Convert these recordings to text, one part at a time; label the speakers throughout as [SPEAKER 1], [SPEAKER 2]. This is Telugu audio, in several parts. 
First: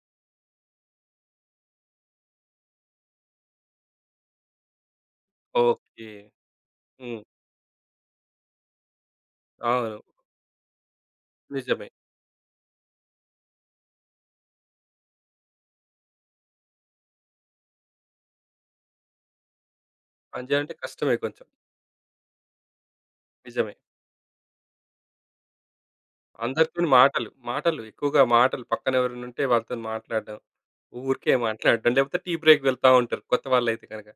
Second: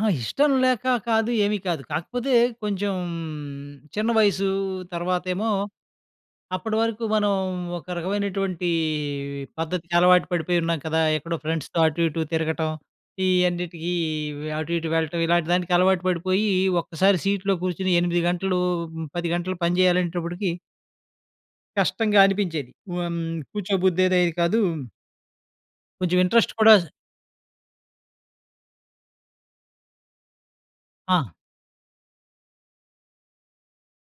[SPEAKER 1] ఆ! ఇష్టం లేకా కాదు, ఏమీ కాదు. కాకపోతే, కొంచెం చిన్న వయసు. తర్వాతేమో,
[SPEAKER 2] ఓకే.
[SPEAKER 1] అప్పడవరకు
[SPEAKER 2] హ్మ్.
[SPEAKER 1] మనం ఒక రకమైనటువంటీ
[SPEAKER 2] అవును.
[SPEAKER 1] పద్ధతికలవాటు పడిపోయున్నాం కదా! ఎక్కడో ఫ్రెండ్స్‌తో
[SPEAKER 2] నిజమే.
[SPEAKER 1] అటు ఇటు తిరగటం, ఈయన్నిటికీ వ్ అటు ఇటు వెళ్ళటం, ఇలాంటి దానికి అలవాటు పడిపోయీ ఒక్కసారి సీట్‌లో కూర్చొని 8 గంటలు, 10 గంటలు పని
[SPEAKER 2] పని
[SPEAKER 1] జెయ్యాలనేటప్పటికి...
[SPEAKER 2] జెయాలంటే కష్టమే కొంచెం.
[SPEAKER 1] కష్టంగా అనిపించేది. హ్మ్,
[SPEAKER 2] నిజమే.
[SPEAKER 1] కూర్చోబుద్ధయ్యేదే కాదు. కొంచెం ఇంట్రస్ట్ కూడా జ్
[SPEAKER 2] అందరితోని మాటలు, మాటలు, ఎక్కువగా మాటలు. పక్కనెవరన్నుంటే వాళ్ళతోని మాట్లాడడం,
[SPEAKER 1] ఆ!
[SPEAKER 2] ఊరికే మాట్లాడడం లేపోతే, టీ బ్రేక్ వెళ్తా ఉంటరు కొత్తవాళ్ళైతే కనక.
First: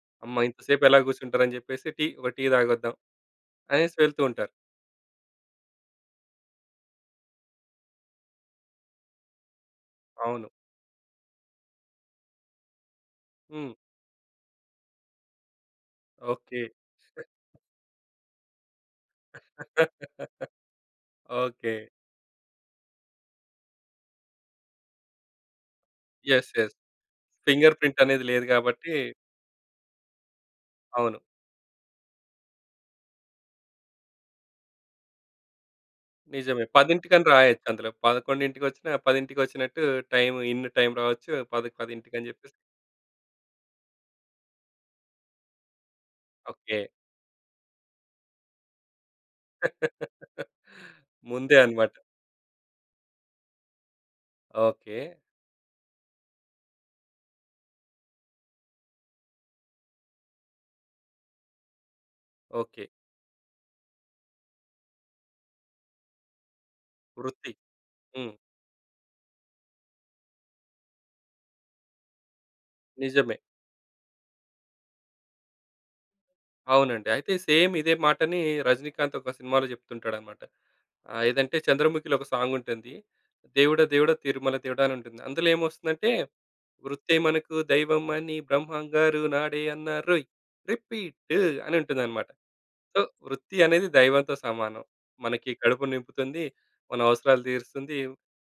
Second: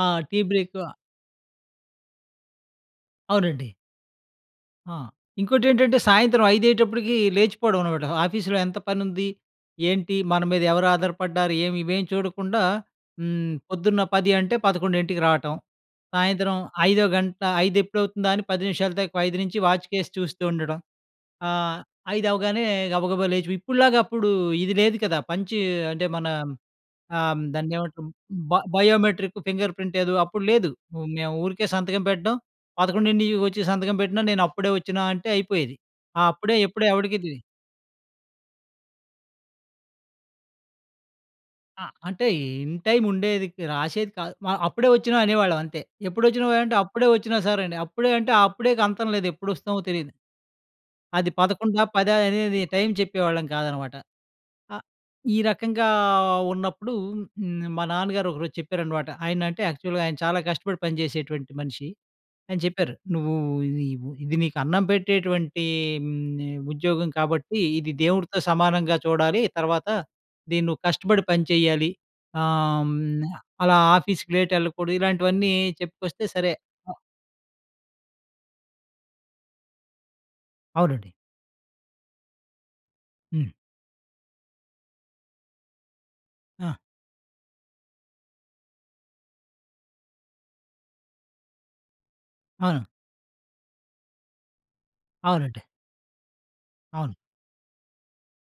[SPEAKER 1] ఆ! టీ
[SPEAKER 2] అమ్మా! ఇంత
[SPEAKER 1] బ్రేకు ఆహ్
[SPEAKER 2] సేపెలా గూసుంటరని జెప్పేసి టీ ఒక టీ తాగొద్దం
[SPEAKER 1] అవునండి.
[SPEAKER 2] అనేసి వెళ్తూ ఉంటారు.
[SPEAKER 1] ఆ! ఇంకోటేంటంటే, సాయంత్రం ఐదయ్యేటప్పుడుకీ లేచిపోడవనమాట. ఆఫీస్‌లో ఎంత పనుంది? ఏంటి? మన
[SPEAKER 2] అవును.
[SPEAKER 1] మీదెవరు ఆధారపడ్డారు? ఏమి ఇవేమి చూడకుండా, హ్మ్.
[SPEAKER 2] హ్మ్.
[SPEAKER 1] పొద్దున్న 10 అంటే 11:00 రాటం. సాయంత్రం
[SPEAKER 2] ఓకే.
[SPEAKER 1] ఐదో గంట ఐదెప్పుడవుతుందా అని 4:50 నుంచి వాచ్‌కేసి చూస్తూ ఉండడం.
[SPEAKER 2] ఓకే.
[SPEAKER 1] ఆహ్, ఐదవ్వగానే గబగబా లేచి వ్ ఇప్పడులాగప్పుడూ ఇది లేదు కదా! పంచ్ అంటే మనా
[SPEAKER 2] యెస్. యెస్.
[SPEAKER 1] ఆహ్, హ్మ్,
[SPEAKER 2] ఫింగర్
[SPEAKER 1] "దాన్నేమంటాం?"
[SPEAKER 2] ప్రింటనేది లేదు
[SPEAKER 1] బ
[SPEAKER 2] గాబట్టి
[SPEAKER 1] బయోమెట్రిక్, ఫింగర్ ప్రింటేదో అప్పుడు లేదు. మ్
[SPEAKER 2] అవును.
[SPEAKER 1] మేవూరికే సంతకం పెట్టడం. పదకొండింటీకొచ్చి సంతకం పెట్టినా, నేనప్పుడే ఒచ్చినా అంటే అయిపోయేది. ఆ అప్పుడే
[SPEAKER 2] నిజమే.
[SPEAKER 1] ఎప్పుడే ఎవడికి
[SPEAKER 2] పదింటికని
[SPEAKER 1] తెలీ
[SPEAKER 2] రాయొచ్చందులో. పదకొండింటికొచ్చినా, పదింటికొచ్చినట్టు టైము ఇన్ను టైమ్ రావొచ్చు పదక్
[SPEAKER 1] ఆ! అంటే,
[SPEAKER 2] పదింటికని
[SPEAKER 1] ఇ
[SPEAKER 2] చెప్పేసి
[SPEAKER 1] ఇన్ టైముండేది. క్ రాసేది కాదు. మ అప్పుడే ఒచ్చినా అనేవాళ్ళవంతే. "ఎప్పుడొచ్చినావోయి?" అంటే,
[SPEAKER 2] ఓకే.
[SPEAKER 1] అప్పుడే ఒచ్చిన సార్ అని. అప్పుడే అంటే, ఆ అప్పుడేకంతం లేదు, ఎప్పుడొస్తామో తెలీదు. అది
[SPEAKER 2] ముందే
[SPEAKER 1] పదకొండా,
[SPEAKER 2] అనమాట.
[SPEAKER 1] పదా? అనేది టైమ్ చెప్పేవాళ్ళం కాదనమాట. ఆ!
[SPEAKER 2] ఓకే.
[SPEAKER 1] ఈ రకంగా ఉన్నప్పుడూ న్ మా నాన్నగారొకరోజు చెప్పారనమాట. ఆయనంటే యాక్చువల్‌గా ఆయన చాలా కష్టపడి పని చేసేటువంటి మనిషి. ఆయన
[SPEAKER 2] ఓకే.
[SPEAKER 1] చెప్పారు. "నువ్వూ ఇది వు ఇది నీకు అన్నం పెట్టేటువంటీ హ్మ్, ఉద్యోగం
[SPEAKER 2] వృత్తి.
[SPEAKER 1] కాబట్టి, ఇది
[SPEAKER 2] హ్మ్.
[SPEAKER 1] దేవుడుతో సమానంగా చూడాలి. తర్వాత దీనువ్వు కష్టపడి పని చెయ్యాలి. ఆహ్, హ్మ్,
[SPEAKER 2] నిజమే.
[SPEAKER 1] అలా ఆఫీస్‌కి లేటెళ్ళకూడదు," ఇలాంటివన్నీ చెప్పుకొస్తే సరే.
[SPEAKER 2] అవునండి. అయితే, సేమ్ ఇదే మాటనీ 'రజనీకాంత్' ఒక సినిమాలో చెప్తుంటాడనమాట.
[SPEAKER 1] అవునండి.
[SPEAKER 2] ఆహ్, ఏదంటే చంద్రముఖిలో ఒక సాంగుంటుంది.
[SPEAKER 1] హ్మ్.
[SPEAKER 2] 'దేవుడా దేవుడా తిరుమల దేవుడా' అనుంటుంది. అందులేమొస్తుందంటే,
[SPEAKER 1] ఆ!
[SPEAKER 2] వృత్తే మనకు దైవం అని బ్రహ్మంగారు నాడే అన్నారోయ్! రిపీట్టు అనుంటుందనమాట.
[SPEAKER 1] అవును.
[SPEAKER 2] సో, వృత్తి అనేది దైవంతో సమానం. మనకి
[SPEAKER 1] అవునండి.
[SPEAKER 2] కడుపు నింపుతుంది, మన
[SPEAKER 1] అవును.
[SPEAKER 2] అవసరాలు తీరుస్తుంది.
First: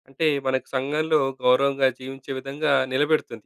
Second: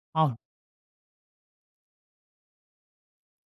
[SPEAKER 2] అంటే,
[SPEAKER 1] అవును.
[SPEAKER 2] మనకు సంఘంలో గౌరవంగా జీవించే విధంగా నిలబెడుతుంది.